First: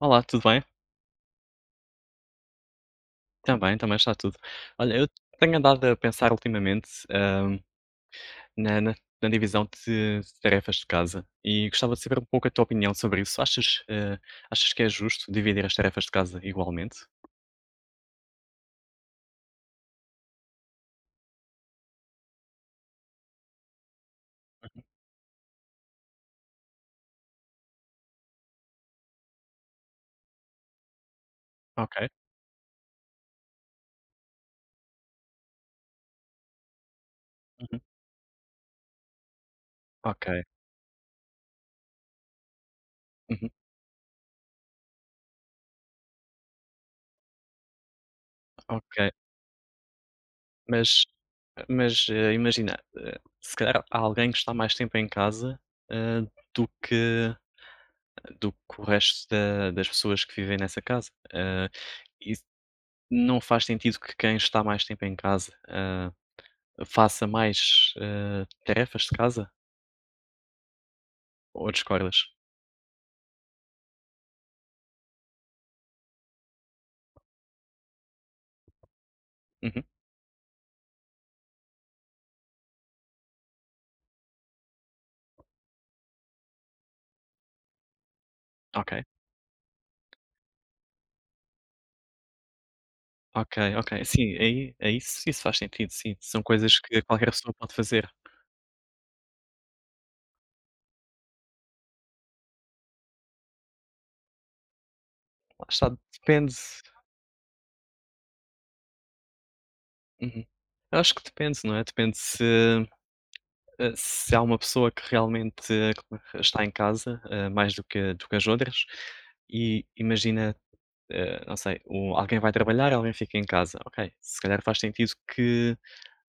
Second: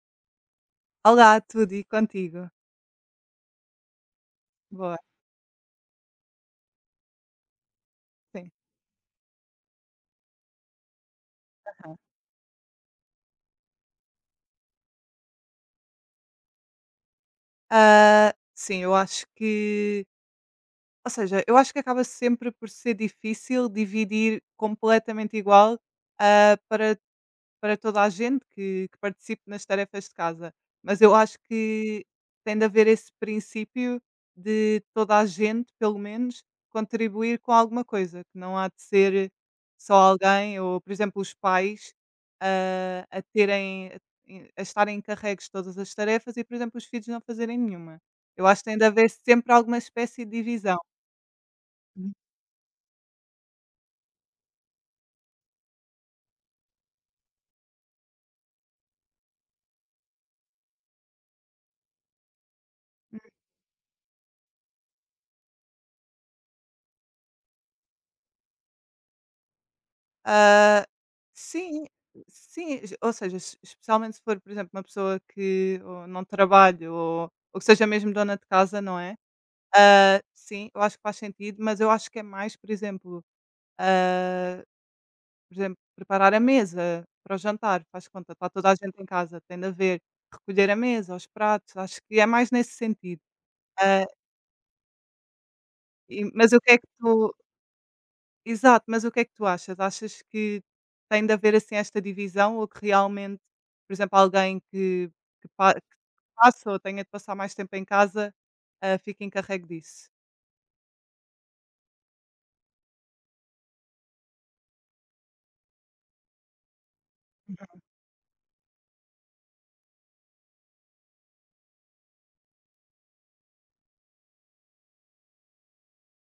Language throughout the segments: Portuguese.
Olá, tudo bem? Olá, tudo e contigo? Também, também está tudo. Olha, Boa, eu tenho andado a pensar ultimamente, sim. na na na divisão de tarefas de casa e gostava Aham. de saber um pouco a tua opinião sobre isso. Achas, achas que é justo dividir as tarefas de casa igualmente? Sim, eu acho que eu acho que acaba sempre por ser difícil dividir Uhum. completamente igual, para toda a gente que participe nas tarefas de casa, mas eu acho Ok. que tem de haver esse princípio de toda a gente, pelo menos, contribuir com Uhum. alguma coisa, que não há de ser só Ok. alguém ou, por exemplo, os pais a Uhum. terem a estarem encarregues de todas as tarefas e, por exemplo, os filhos não fazerem nenhuma. Eu acho que tem de haver Ok. sempre alguma espécie de divisão. Mas mas, imagina, se calhar há alguém que está mais tempo em casa, eh, do que do que o resto da das pessoas que vivem nessa casa. E não faz sentido que quem está mais tempo em casa, faça mais, tarefas de casa? Ah, Ou sim, discordas? sim, ou seja, es especialmente se for, por exemplo, uma pessoa que ou não trabalha ou que seja mesmo dona de casa, não é? Uhum. Ah, sim, eu acho que faz sentido, mas eu acho que é mais, por exemplo, ah, por exemplo, preparar a mesa para o jantar, faz conta, está toda a Ok, gente em casa, tem de haver, recolher a mesa, os pratos, acho que é mais nesse sentido. ok, ok. Ah Sim, aí isso faz sentido, sim. E São mas o que é coisas que que tu qualquer pessoa pode fazer. exato, mas o que é que tu achas? Achas que tem de haver, assim, esta divisão ou que realmente, por exemplo, alguém que Lá pa está, que depende. passa ou tenha de passar mais tempo em casa, fica encarregue disso? Uhum. Eu acho que depende, não é? Depende se, se há uma pessoa que realmente, que está em casa, mais Uhum. do que as outras, e imagina, não sei, o alguém vai trabalhar, alguém fica em casa. Ok, se calhar faz sentido que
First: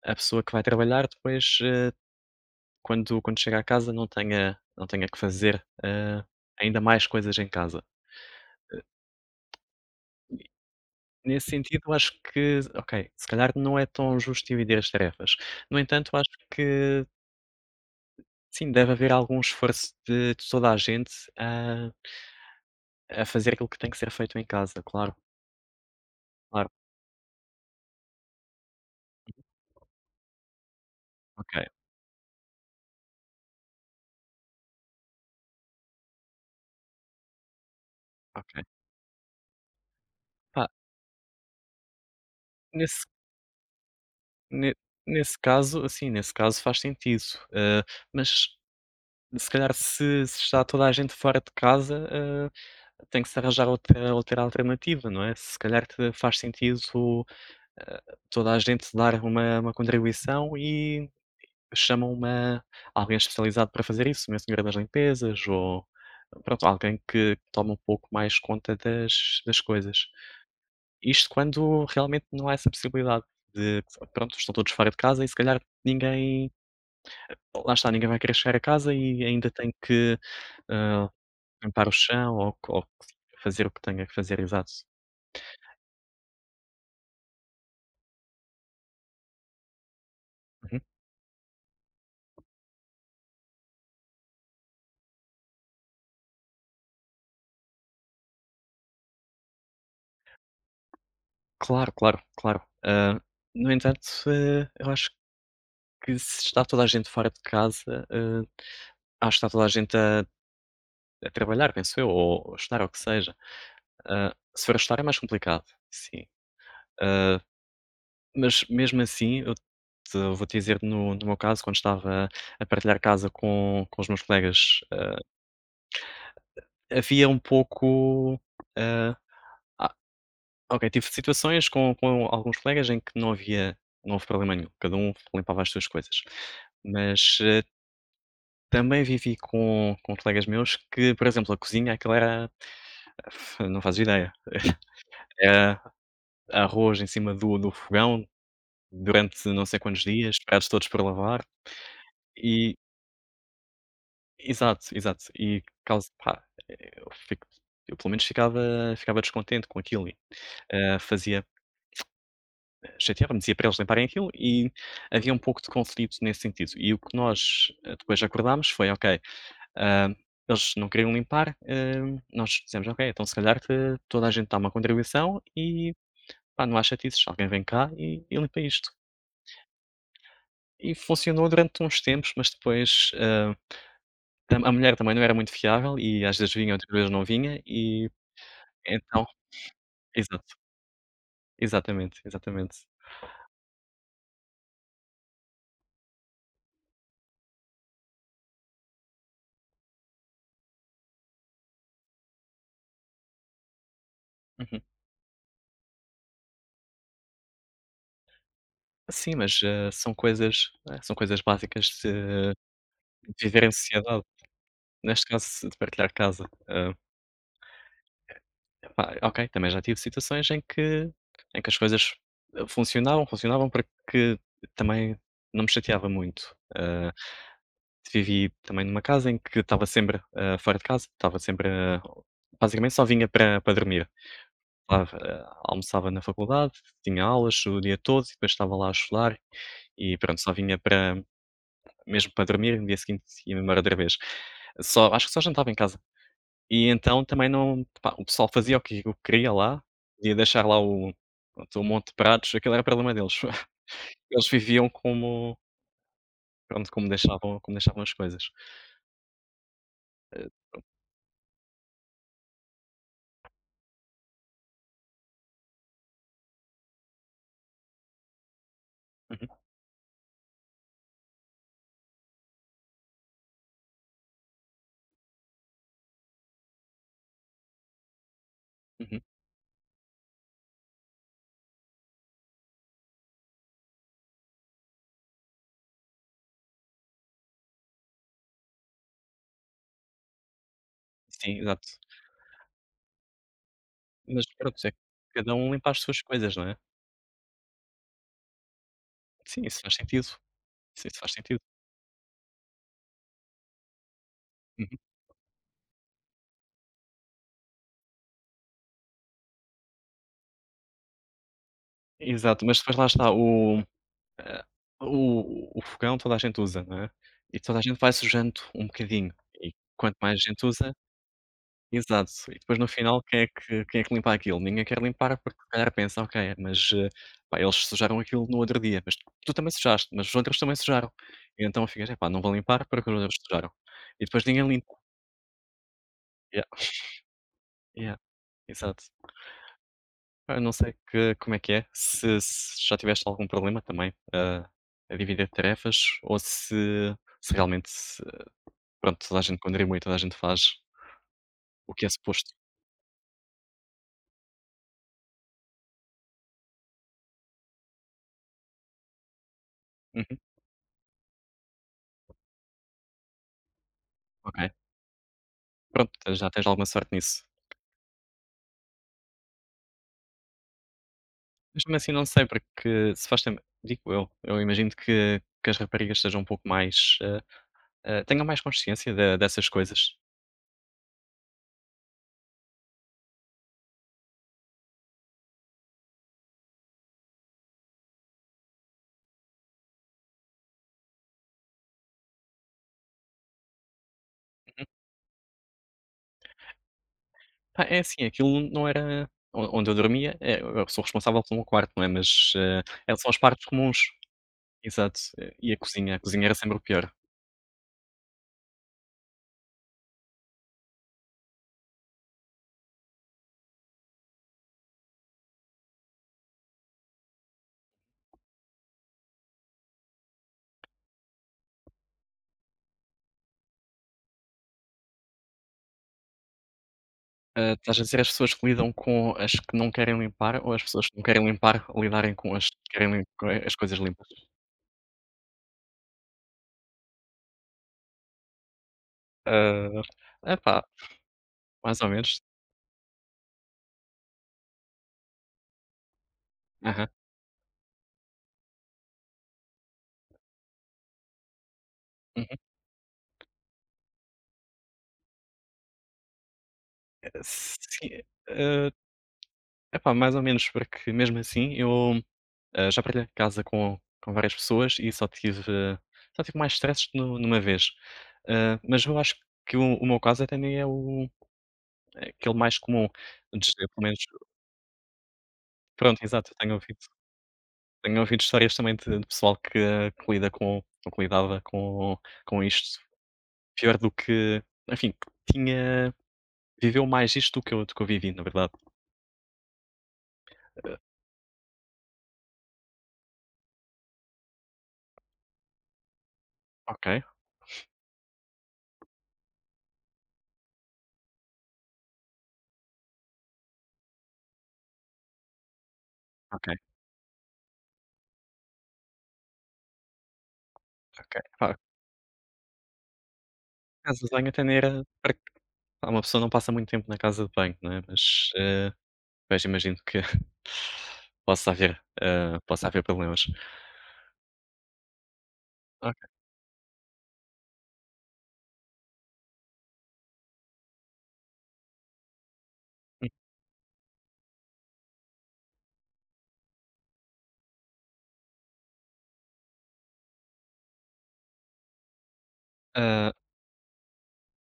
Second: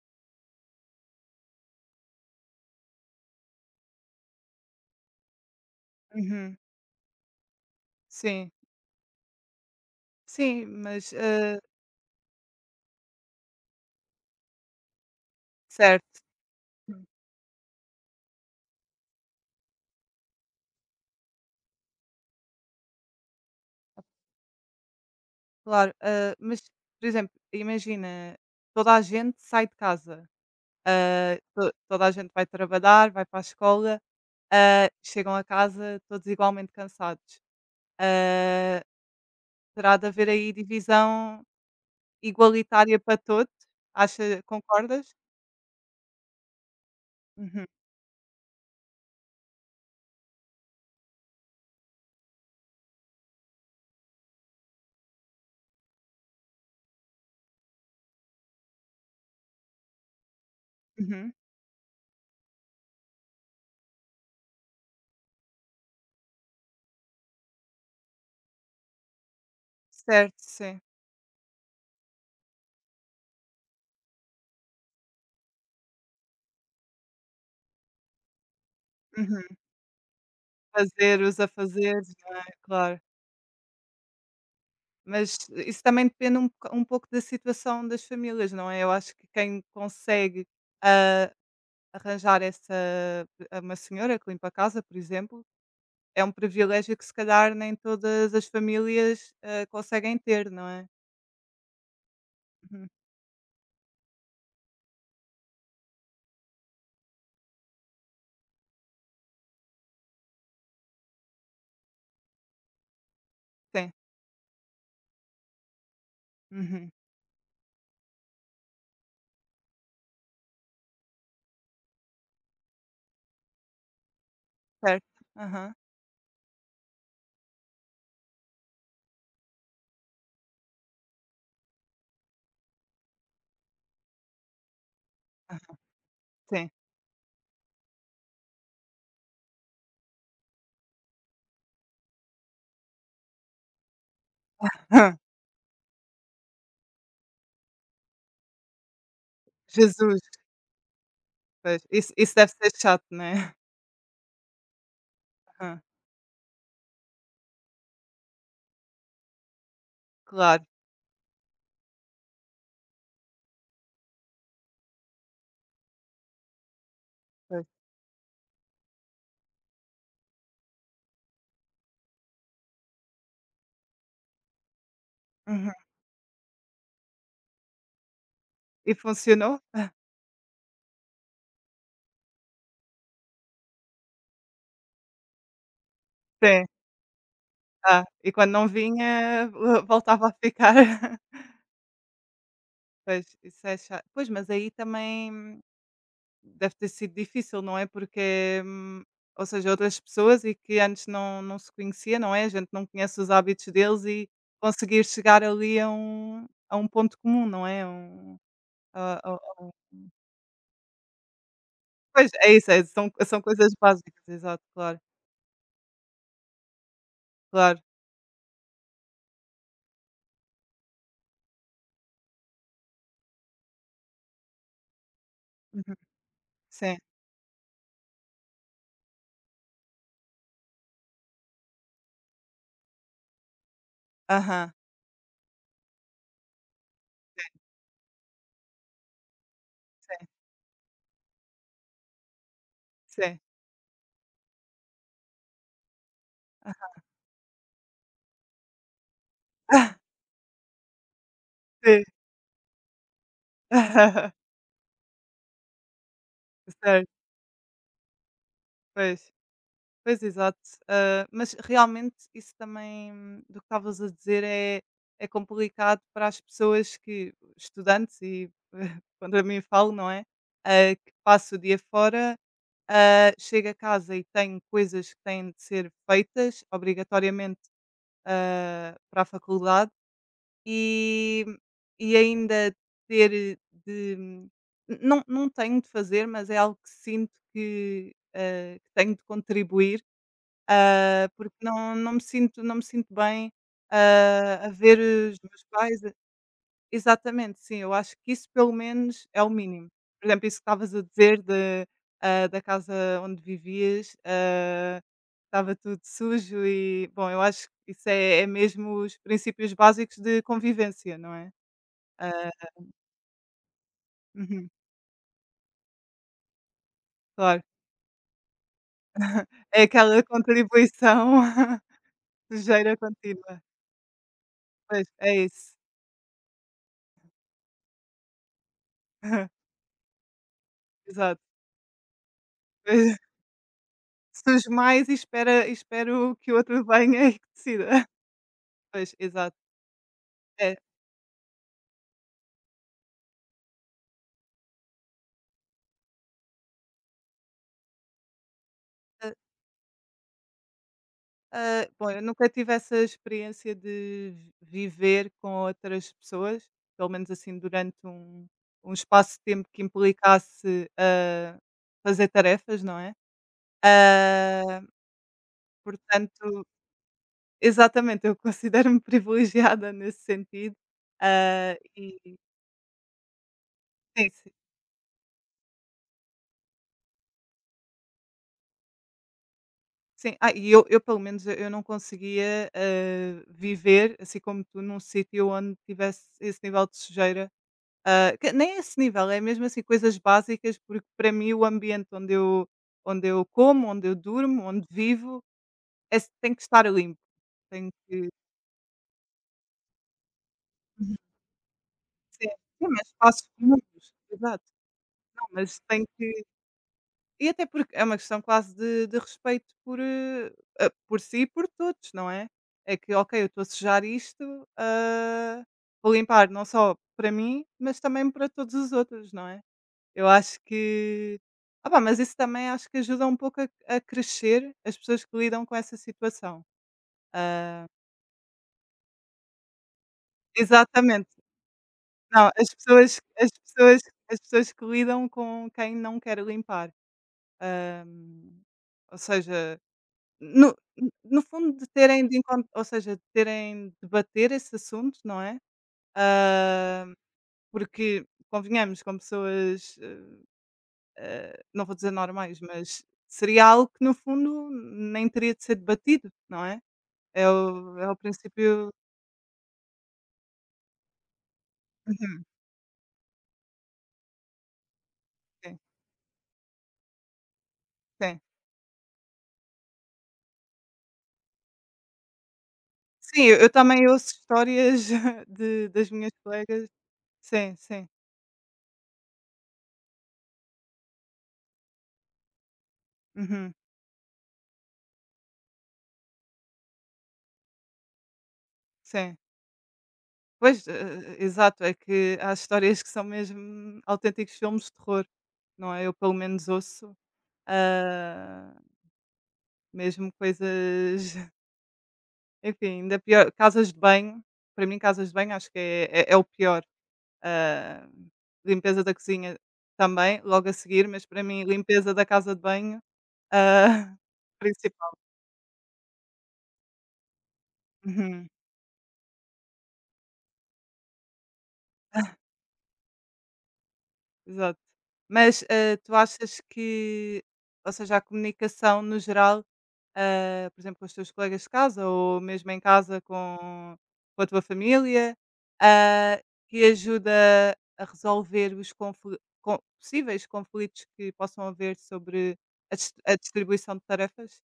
a pessoa que vai trabalhar depois, quando chega a casa não tenha que fazer, Uhum. ainda mais coisas em casa. Sim, sim, mas, Nesse ah sentido, acho que, ok, se calhar não é tão justo dividir as tarefas. No entanto, Certo. acho que sim, deve haver algum esforço de toda a gente, ah a fazer aquilo que tem que ser feito em casa, claro, Claro, ah, mas, claro, por exemplo, imagina, toda a gente sai de casa, ok, to toda a gente vai trabalhar, vai para a escola, chegam a casa todos igualmente cansados. ok. Ah, terá de haver aí Pá, divisão igualitária nesse para todos? Acha ne concordas? nesse caso, assim, nesse caso faz sentido, Uhum, hã, mas se calhar se se está toda a gente fora de casa, tem que se arranjar outra alternativa, não é? Se calhar te faz sentido, hã, toda a gente dar uma contribuição e uhum. chamam uma, alguém especializado para fazer isso, uma senhora das limpezas ou pronto, alguém que toma um pouco mais conta das coisas. Certo, sim. Isto quando realmente não há essa possibilidade de, pronto, estão todos fora de casa e se calhar ninguém, lá está, ninguém vai querer chegar a casa e ainda Uhum. tem que, hã, Fazer os limpar o afazeres, não chão é? ou co ou Claro. fazer o que tenha que fazer, exato. Mas isso também depende um boca um pouco da situação das famílias, não é? Eu acho que quem consegue, Uhum. ah arranjar essa uma senhora que limpa a casa, por exemplo, é um privilégio que se calhar nem todas as famílias, hã, conseguem ter, não é? Claro, claro, claro. Uhum, No entanto, eu acho que se está toda a gente fora de casa, acho que está toda a gente a trabalhar, penso eu, ou a estudar, ou o que seja. sim. Hã, Se for a estudar é mais complicado, sim. Uhum, Ah, Mas mesmo assim, eu te vou-te dizer no, no meu caso, quando estava a partilhar casa com os meus colegas, certo. Aham, havia um pouco, eh, ah, ok, tive situações com alguns colegas em que não havia, não houve problema nenhum, cada um limpava as aham, suas coisas. sim. Mas, também vivi com colegas meus que, por exemplo, a cozinha, aquela era não fazes ideia, Hã, era arroz em cima do fogão durante não sei quantos Jesus! dias, pratos todos para lavar Pois, isso isso deve ser e chato, não é? exato, exato. E Aham, causa pá, eu fico eu pelo menos ficava descontente com aquilo e, claro, hã, fazia chateava-me, dizia para eles limparem aquilo e havia um pouco de conflito nesse sentido. E o que pois. nós, depois acordámos foi: "Ok, hã, eles não queriam limpar", nós dissemos: "Ok, então se calhar que toda a gente dá uma contribuição Uhum. e, pá, não há chatices, alguém vem cá e limpa isto". E funcionou? E funcionou durante uns tempos, mas depois, hã, tam a mulher também não era muito fiável e às vezes Sim. vinha, outras vezes não vinha Ah, e e quando não então vinha, vo voltava a exato, ficar. exatamente, exatamente. Pois, isso é cha pois, mas aí também deve ter sido difícil, não é? Porque, ou seja, outras pessoas e que antes não, não se conhecia, não é? A gente não conhece os hábitos deles e Uhum. conseguir chegar ali a um ponto comum, não é? A- a- Sim, mas, a um- são coisas, né, são coisas básicas Pois, é de isso, é, são, são viver em coisas básicas, sociedade, exato, claro, neste caso de partilhar casa. Claro. Epá, ok, também já tive situações em que as coisas, funcionavam, funcionavam para que também não me Uhum, chateava muito. sim, Vivi também numa casa em que estava sempre, fora de casa, estava sempre, basicamente só vinha para dormir. aham, Estava, almoçava na faculdade, tinha aulas o dia todo e depois estava lá a estudar e sim, pronto, só vinha para, mesmo para dormir, no dia seguinte sim. ia-me embora outra vez. Só acho que só jantava em casa. E então também não pá, o pessoal fazia o que queria lá, Aham, ia deixar lá o, pronto, um sim. monte de pratos, aquilo era problema deles. Eles viviam como, pronto, como Certo, deixavam, como deixavam as coisas. pois. Pois, Eh, exato. Ah, mas realmente isso também do que estavas a dizer é, é complicado para as pessoas que, estudantes e quando a uhum, mim falo, não é? Que passo o dia fora, chego a casa e tenho coisas que têm de ser feitas obrigatoriamente uhum. para a faculdade e, e ainda ter de. Não, não tenho de fazer, mas é algo que sinto que, que tenho de contribuir porque Sim, exato. não não me sinto bem, Mas a pronto, é que ver os cada meus um limpa as pais suas coisas, não é? exatamente, sim, eu acho que isso pelo menos é o Sim, isso mínimo. faz Por sentido. exemplo, isso que estavas a Sim, isso faz dizer sentido. de, da casa onde vivias, estava tudo sujo e, bom, eu acho que isso é mesmo os princípios básicos de convivência, não é? Ah, Exato, mas depois lá está o, eh, uhum, o fogão toda a gente usa, não é, e claro. toda a gente vai sujando um bocadinho e É quanto aquela mais gente usa, contribuição exato, e depois no sujeira final quem é contínua. que quem é que limpa aquilo? Ninguém quer Pois, é limpar porque se isso. calhar pensa: "Ok, mas, pá, eles sujaram aquilo no outro dia, mas tu também sujaste, mas os outros também sujaram", Exato. e então ficas: "Epá, não vou limpar porque Pois. os outros sujaram", e depois ninguém Surge limpa. mais e espera espero que o Yeah, outro venha e que decida. yeah, exato. Pois, exato. Eu não É, sei que como é que é, se já tiveste algum problema também, a dividir tarefas ou se, realmente se, pronto, hã, toda a gente contribui, toda a gente faz hã, o que bom, é eu nunca suposto. tive essa experiência de vi viver com outras pessoas, pelo menos assim durante um espaço de tempo que Uhum, implicasse, hã, fazer tarefas, não é? ok. Hã, Pronto, já portanto tens alguma sorte nisso. exatamente, eu considero-me privilegiada nesse sentido, hã, Mas mesmo assim não e sei, porque se faz tempo digo sim, sim. eu imagino que as raparigas sejam um pouco mais, tenham mais consciência de, dessas coisas. Sim, e eu pelo menos eu não conseguia, hã, viver, assim como tu, num sítio onde tivesse esse nível de sujeira, hã, que nem esse nível, é mesmo assim coisas básicas, porque para mim o ambiente onde eu como, onde eu durmo, onde vivo, tem que estar limpo, Pá, tem é assim, que aquilo não era on onde eu dormia, eu sou uhum. responsável pelo meu quarto, não é, Sim, mas, sim, mas são as espaços partes comuns, comuns. exato, Exato, não, e mas tem a cozinha que era sempre o pior. E até porque é uma questão quase de respeito por, a por si e por todos, não é? É que: "Ok, eu estou a sujar isto, hã, vou limpar não só para mim, mas também para todos os outros", não é? Eu acho que opá, mas isso também acho que ajuda um pouco a crescer as pessoas que lidam com essa situação. Ah, Hã, estás a dizer as pessoas que lidam com as que não querem limpar ou as pessoas que não exatamente. querem limpar lidarem Não, com as que querem lim com as coisas limpas? as pessoas que lidam com quem não quer limpar. Hã, ou seja Ah, no epá, no fundo de mais ou terem de menos. encon ou seja, de terem de debater esse assunto, não é? Aham, Hã, porque convenhamos com pessoas, não vou dizer uhum. normais, mas seria algo que no fundo nem teria de ser debatido, não é? É o Sim, princípio ah, epá, mais ou menos, porque mesmo assim eu, uhum, já partilhei casa com várias pessoas e só tive, sim, só tive mais stress nu numa vez. sim. Mas eu acho que o meu caso até nem é o, é aquele mais comum Sim, eu de pelo também menos, ouço histórias de das pronto, minhas exato, eu tenho colegas ouvido, sim, sim. tenho ouvido histórias também de pessoal que lida com ou que lidava com isto, Uhum, pior do que, enfim, que tinha, viveu mais isto do que eu, do que eu vivi, na verdade. sim. Pois, e exato, é que há histórias que são mesmo autênticos filmes de terror, não é? Eu pelo menos Ok, ouço, ah, mesmo coisas enfim, ainda pior casas de banho, para mim casas de banho acho que é o ok, pior, ah, limpeza da cozinha também, logo a seguir, mas ok. para mim Pá, limpeza da casa de banho, ah, casa de banho até nem era principal. para pá, uma pessoa não passa muito tempo na casa de banho, não é, Uhum, mas, pois imagino que possa haver, possa haver problemas. exato. Mas, ah, tu Ok, achas que ou seja, a comunicação no geral por exemplo, com os teus colegas de casa ou mesmo em casa com a tua família, ah, que ajuda a resolver os possíveis conflitos que possam haver sobre a, hã, a distribuição de tarefas?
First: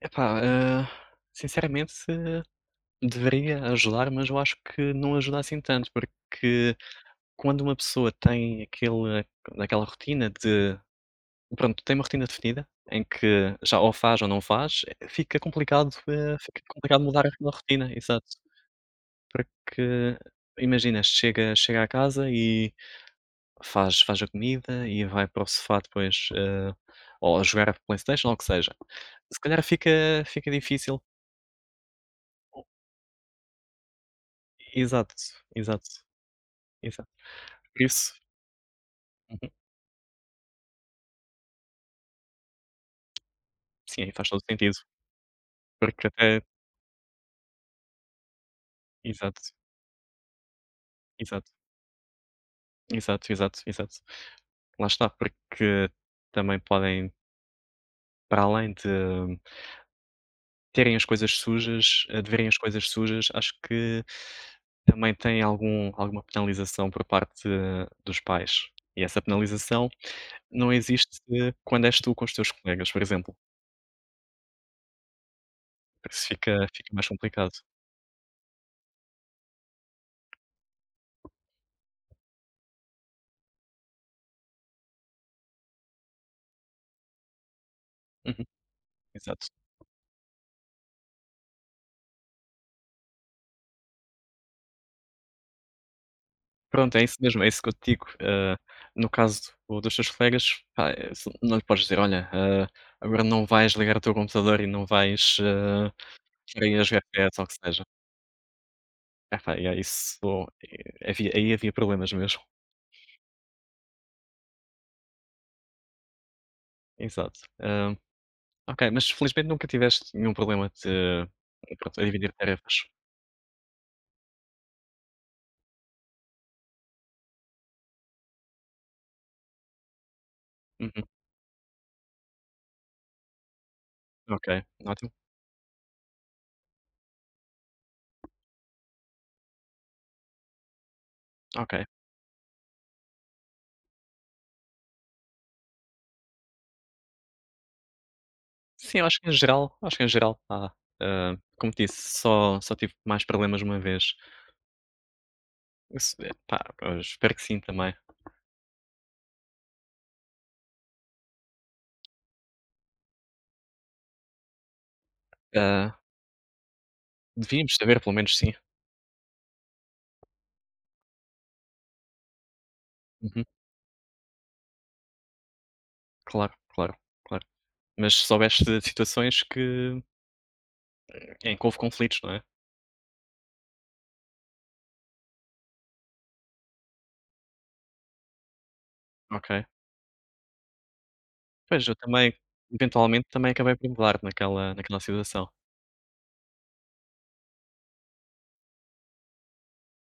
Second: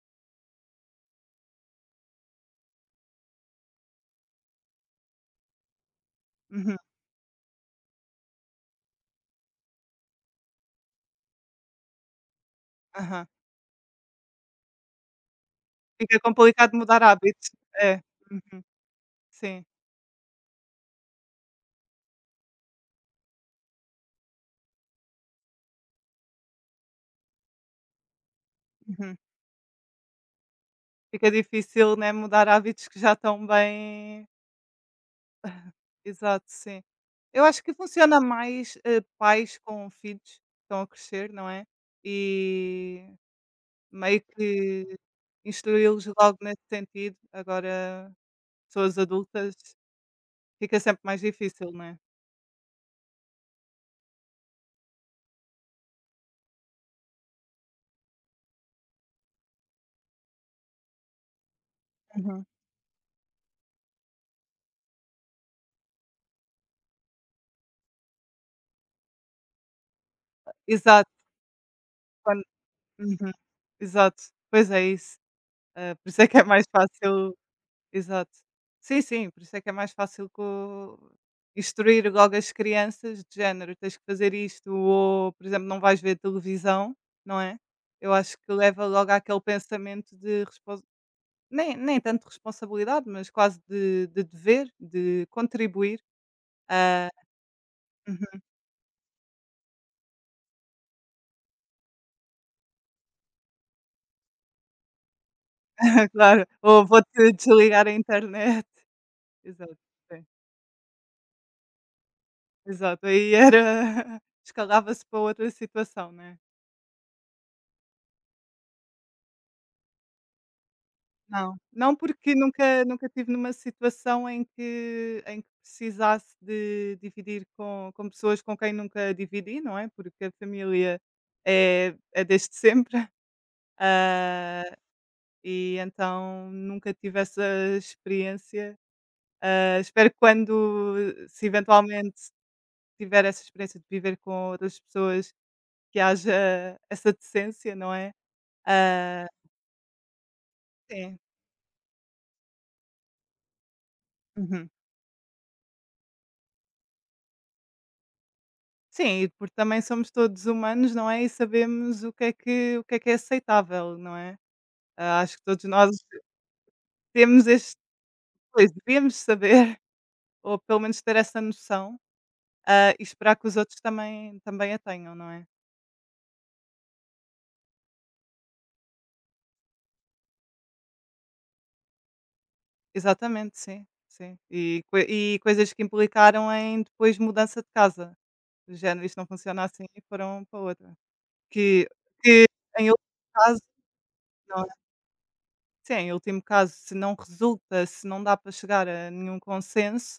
epá, hã, sinceramente, deveria ajudar, mas eu acho que não ajuda assim tanto, Uhum, porque quando uma pessoa tem aquele, aquela rotina de, pronto, tem uma rotina definida, em aham. que já ou faz ou não faz, fica complicado, Fica fica complicado mudar complicado mudar hábitos. aquela rotina, É. exato. Uhum, sim. Porque imagina, chega à casa e faz a comida e vai para o sofá depois, ou a jogar a PlayStation ou o que seja. Uhum. Se calhar fica difícil, Fica difícil, né, mudar hábitos que já estão bem exato, exato, exato, sim. exato. Eu acho que Por isso funciona mais, uhum. pais com filhos que estão a crescer, não é, e Sim, aí meio faz todo o sentido, que instruí-los porque logo até nesse sentido, agora pessoas exato, adultas fica sempre mais exato, difícil, não é? exato, exato, exato. Lá está, porque também podem, para além de terem as coisas sujas, de Uhum. verem as coisas sujas, acho que também tem alguma penalização por parte, dos pais. E essa penalização não Exato, existe quando és tu com os quando teus colegas, por uhum, exemplo, exato, pois é isso, por por isso isso é que é mais fica mais fácil complicado. exato. Sim, sim, por isso é que é mais fácil co instruir logo as crianças de género: "Tens que fazer isto", ou, por exemplo, "Não vais ver televisão", não é? Eu acho Uhum, que leva logo àquele exato. pensamento de respons nem tanto responsabilidade, mas quase de dever, de contribuir. Pronto, é Ah, isso mesmo, é isso que eu te digo. No caso do, dos teus colegas, pá, se não lhe podes dizer: "Olha, agora não vais ligar o teu computador e não vais, claro, estar aí ou a jogar "Vou-te PS", ou o que seja. desligar a internet". Epá, e Exato, aí sim, isso eh, havia aí, havia problemas mesmo. exato. Aí era escalava-se para outra situação, né? Exato. Ok, mas felizmente nunca tiveste nenhum problema de, Não, não pronto, a dividir porque nunca tarefas? nunca tive numa situação em que precisasse de dividir com pessoas com quem nunca dividi, não é, porque a família Uhum, é é desde sempre, ok, ah, ótimo, e então nunca tive essa experiência. Ah, espero que quando se ok. eventualmente tiver essa experiência de viver com outras pessoas, que haja essa decência, não é? Sim, acho Ah, que em geral, acho que em geral, pá, sim. Como te disse, só tive mais problemas uma vez. Uhum. Isso, pá, eu espero que sim também. Sim, e porque também somos todos humanos, não é? E sabemos o que é que, o que é aceitável, não é? Ah, acho que todos nós Ah, temos devíamos este. saber, pelo menos sim. Pois, devemos saber, ou pelo menos ter essa noção, e esperar Uhum. que os outros também, também a tenham, não é? Claro, claro, claro. Mas soubeste de situações que, em que houve conflitos, não é? Exatamente, sim. Sim. E, e coisas que implicaram em depois mudança de casa. Do género, isto não Ok. funciona assim e foram para outra. Que, Pois, eu também, que em último eventualmente, também caso, acabei por mudar não é? naquela situação. Sim, em último caso, se não resulta, se não dá para chegar a nenhum consenso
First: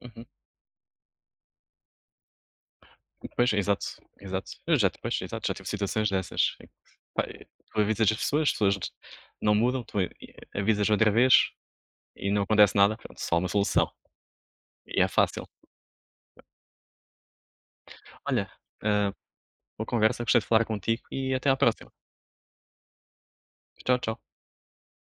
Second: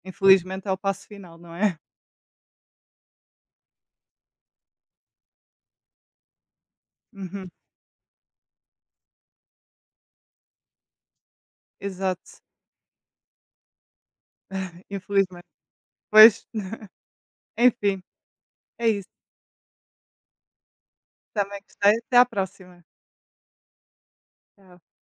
Uhum. infelizmente é o passo final, não é? Pois, exato, exato. Eu já depois, exato, já tive situações dessas em que, pá, Uhum. tu avisas as pessoas não mudam, tu e avisas outra vez e Exato, não acontece nada, pronto, só uma solução e é infelizmente. fácil. Pois, enfim, Olha, é isso. ah, boa conversa, gostei de falar contigo e até à Também próxima. gostei. Até à próxima. Tchau, tchau. Tchau.